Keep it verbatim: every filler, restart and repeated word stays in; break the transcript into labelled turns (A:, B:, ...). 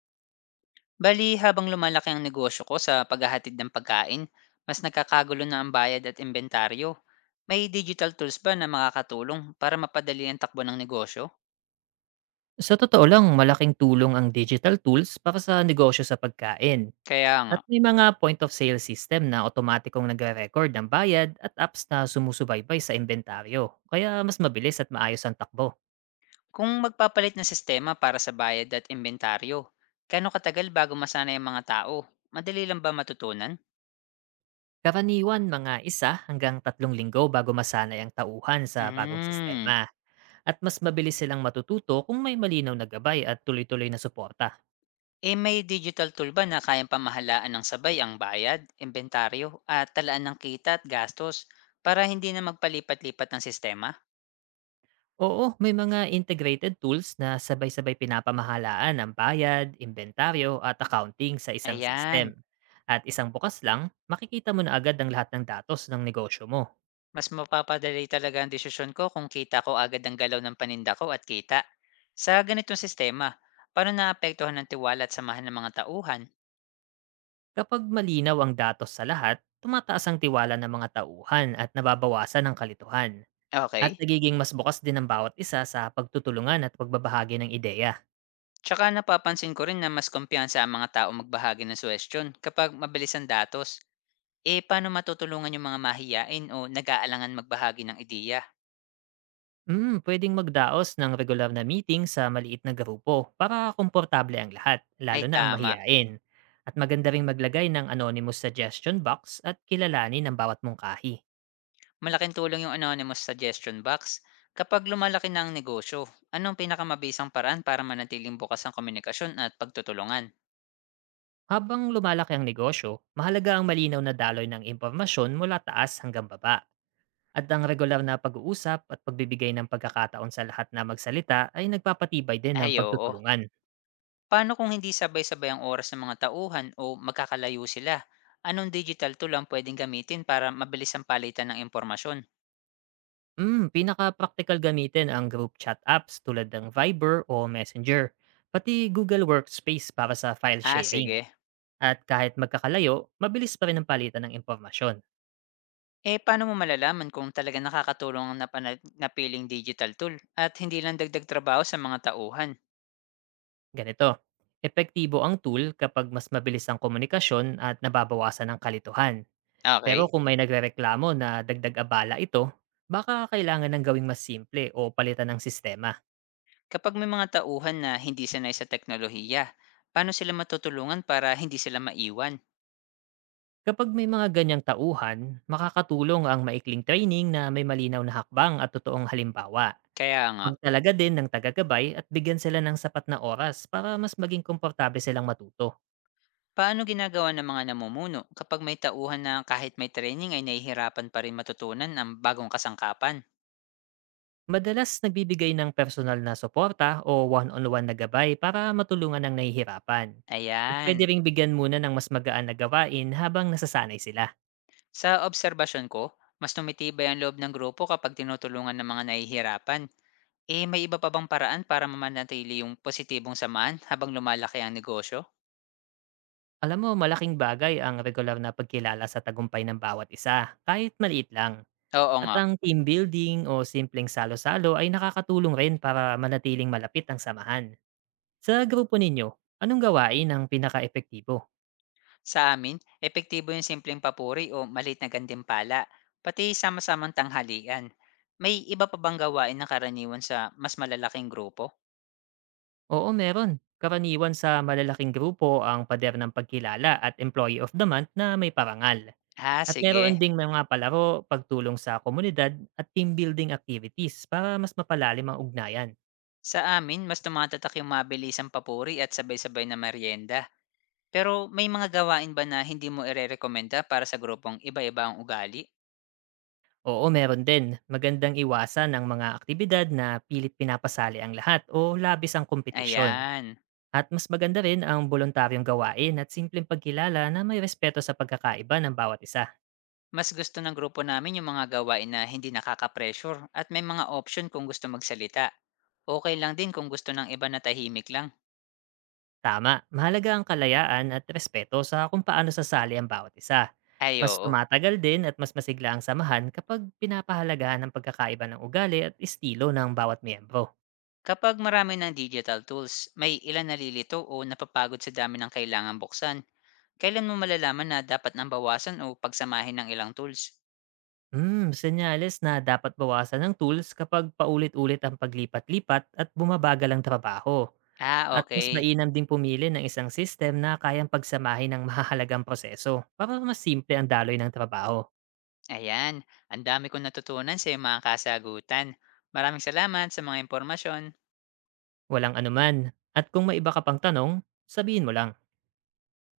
A: Bali, habang lumalaki ang negosyo ko sa paghahatid ng pagkain, mas nagkakagulo na ang bayad at inventaryo. May digital tools ba na makakatulong para mapadali ang takbo ng negosyo?
B: Sa totoo lang, malaking tulong ang digital tools para sa negosyo sa pagkain.
A: Kaya nga,
B: At may mga point of sale system na otomatikong nagre-record ng bayad at apps na sumusubaybay sa inventaryo. Kaya mas mabilis at maayos ang takbo.
A: kung magpapalit ng sistema para sa bayad at inventaryo, kano katagal bago masanay ang mga tao? Madali lang ba matutunan?
B: Karaniwan mga isa hanggang tatlong linggo bago masanay ang tauhan sa bagong
A: Hmm.
B: sistema. At mas mabilis silang matututo kung may malinaw na gabay at tuloy-tuloy na suporta.
A: Eh may digital tool ba na kayang pamahalaan ng sabay ang bayad, inventaryo, at talaan ng kita at gastos para hindi na magpalipat-lipat ng sistema?
B: Oo, may mga integrated tools na sabay-sabay pinapamahalaan ang bayad, inventaryo at accounting sa isang
A: Ayan.
B: system. At isang bukas lang, makikita mo na agad ang lahat ng datos ng negosyo mo.
A: Mas mapapadali talaga ang desisyon ko kung kita ko agad ang galaw ng paninda ko at kita. Sa ganitong sistema, paano naapektuhan ang tiwala at samahan ng mga tauhan?
B: Kapag malinaw ang datos sa lahat, tumataas ang tiwala ng mga tauhan at nababawasan ang kalituhan. At
A: Okay.
B: nagiging mas bukas din ang bawat isa sa pagtutulungan at pagbabahagi ng ideya.
A: Tsaka napapansin ko rin na mas kumpiyansa ang mga tao magbahagi ng suwestyon kapag mabilis ang datos. Eh, paano matutulungan yung mga mahiyain o nag-aalangan magbahagi ng ideya?
B: Mm, pwedeng magdaos ng regular na meeting sa maliit na grupo para komportable ang lahat,
A: Ay
B: lalo na ang
A: tama,
B: mahiyain. At maganda ring maglagay ng anonymous suggestion box at kilalanin ang bawat mungkahi.
A: malaking tulong yung anonymous suggestion box. Kapag lumalaki na ang negosyo, anong pinakamabisang paraan para manatiling bukas ang komunikasyon at pagtutulungan?
B: Habang lumalaki ang negosyo, mahalaga ang malinaw na daloy ng impormasyon mula taas hanggang baba. At ang regular na pag-uusap at pagbibigay ng pagkakataon sa lahat na magsalita ay nagpapatibay din ng
A: Ay, oo.
B: pagtutulungan.
A: Paano kung hindi sabay-sabay ang oras ng mga tauhan o magkakalayo sila? Anong digital tool ang pwedeng gamitin para mabilis ang palitan ng impormasyon?
B: Mm, pinaka-praktikal gamitin ang group chat apps tulad ng Viber o Messenger, pati Google Workspace para sa file
A: Ah,
B: sharing.
A: sige.
B: At kahit magkakalayo, mabilis pa rin ang palitan ng impormasyon.
A: Eh, paano mo malalaman kung talaga nakakatulong ang napana- napiling digital tool at hindi lang dagdag trabaho sa mga tauhan?
B: Ganito, epektibo ang tool kapag mas mabilis ang komunikasyon at nababawasan ang kalituhan. Pero
A: Okay.
B: kung may nagrereklamo na dagdag abala ito, baka kailangan ng gawing mas simple o palitan ng sistema.
A: Kapag may mga tauhan na hindi sanay sa teknolohiya, paano sila matutulungan para hindi sila maiwan?
B: Kapag may mga ganyang tauhan, makakatulong ang maikling training na may malinaw na hakbang at totoong halimbawa.
A: Kaya nga,
B: Magtalaga din ng taga-gabay at bigyan sila ng sapat na oras para mas maging komportable silang matuto.
A: paano ginagawa ng mga namumuno kapag may tauhan na kahit may training ay nahihirapan pa rin matutunan ang bagong kasangkapan?
B: Madalas nagbibigay ng personal na suporta o one-on-one na gabay para matulungan ang nahihirapan. At pwede
A: Ayan.
B: ring bigyan muna ng mas magaan na gawain habang nasasanay sila.
A: Sa obserbasyon ko, mas tumitibay ang loob ng grupo kapag tinutulungan ng mga nahihirapan. Eh, may iba pa bang paraan para mamanatili yung positibong samaan habang lumalaki ang negosyo?
B: Alam mo, malaking bagay ang regular na pagkilala sa tagumpay ng bawat isa, kahit maliit lang.
A: Oo
B: At
A: nga.
B: ang team building o simpleng salo-salo ay nakakatulong rin para manatiling malapit ang samahan. Sa grupo ninyo, anong gawain ang pinaka-epektibo?
A: Sa amin, epektibo yung simpleng papuri o maliit na gantimpala, pati sama-samang tanghalian. May iba pa bang gawain na karaniwan sa mas malalaking grupo?
B: Oo, meron. Karaniwan sa malalaking grupo ang pader ng pagkilala at employee of the month na may parangal.
A: Ha,
B: At meron
A: sige.
B: ding mga palaro, pagtulong sa komunidad at team building activities para mas mapalalim ang ugnayan.
A: Sa amin, mas tumatatak yung mabilisang papuri at sabay-sabay na merienda. Pero may mga gawain ba na hindi mo irerekomenda para sa grupong iba-iba ang ugali?
B: Oo, meron din. Magandang iwasan ng mga aktibidad na pilit pinapasali ang lahat o labis ang kompetisyon.
A: Ayan.
B: At mas maganda rin ang voluntaryong gawain at simpleng pagkilala na may respeto sa pagkakaiba ng bawat isa.
A: Mas gusto ng grupo namin yung mga gawain na hindi nakaka-pressure at may mga option kung gusto magsalita. Okay lang din kung gusto ng iba na tahimik lang.
B: Tama, mahalaga ang kalayaan at respeto sa kung paano sasali ang bawat isa.
A: Ay
B: Mas
A: oo.
B: tumatagal din at mas masigla ang samahan kapag pinapahalagahan ang pagkakaiba ng ugali at estilo ng bawat miyembro.
A: Kapag marami ng digital tools, may ilan nalilito o napapagod sa dami ng kailangan buksan. Kailan mo malalaman na dapat nang bawasan o pagsamahin ng ilang tools?
B: Hmm, senyales na dapat bawasan ng tools kapag paulit-ulit ang paglipat-lipat at bumabagal ang trabaho.
A: Ah,
B: At mas
A: okay.
B: mainam ding pumili ng isang system na kayang pagsamahin ng mahalagang proseso para mas simple ang daloy ng trabaho.
A: Ayan, ang dami kong natutunan sa iyong mga kasagutan. Maraming salamat sa mga impormasyon.
B: Walang anuman. At kung may iba ka pang tanong, sabihin mo lang.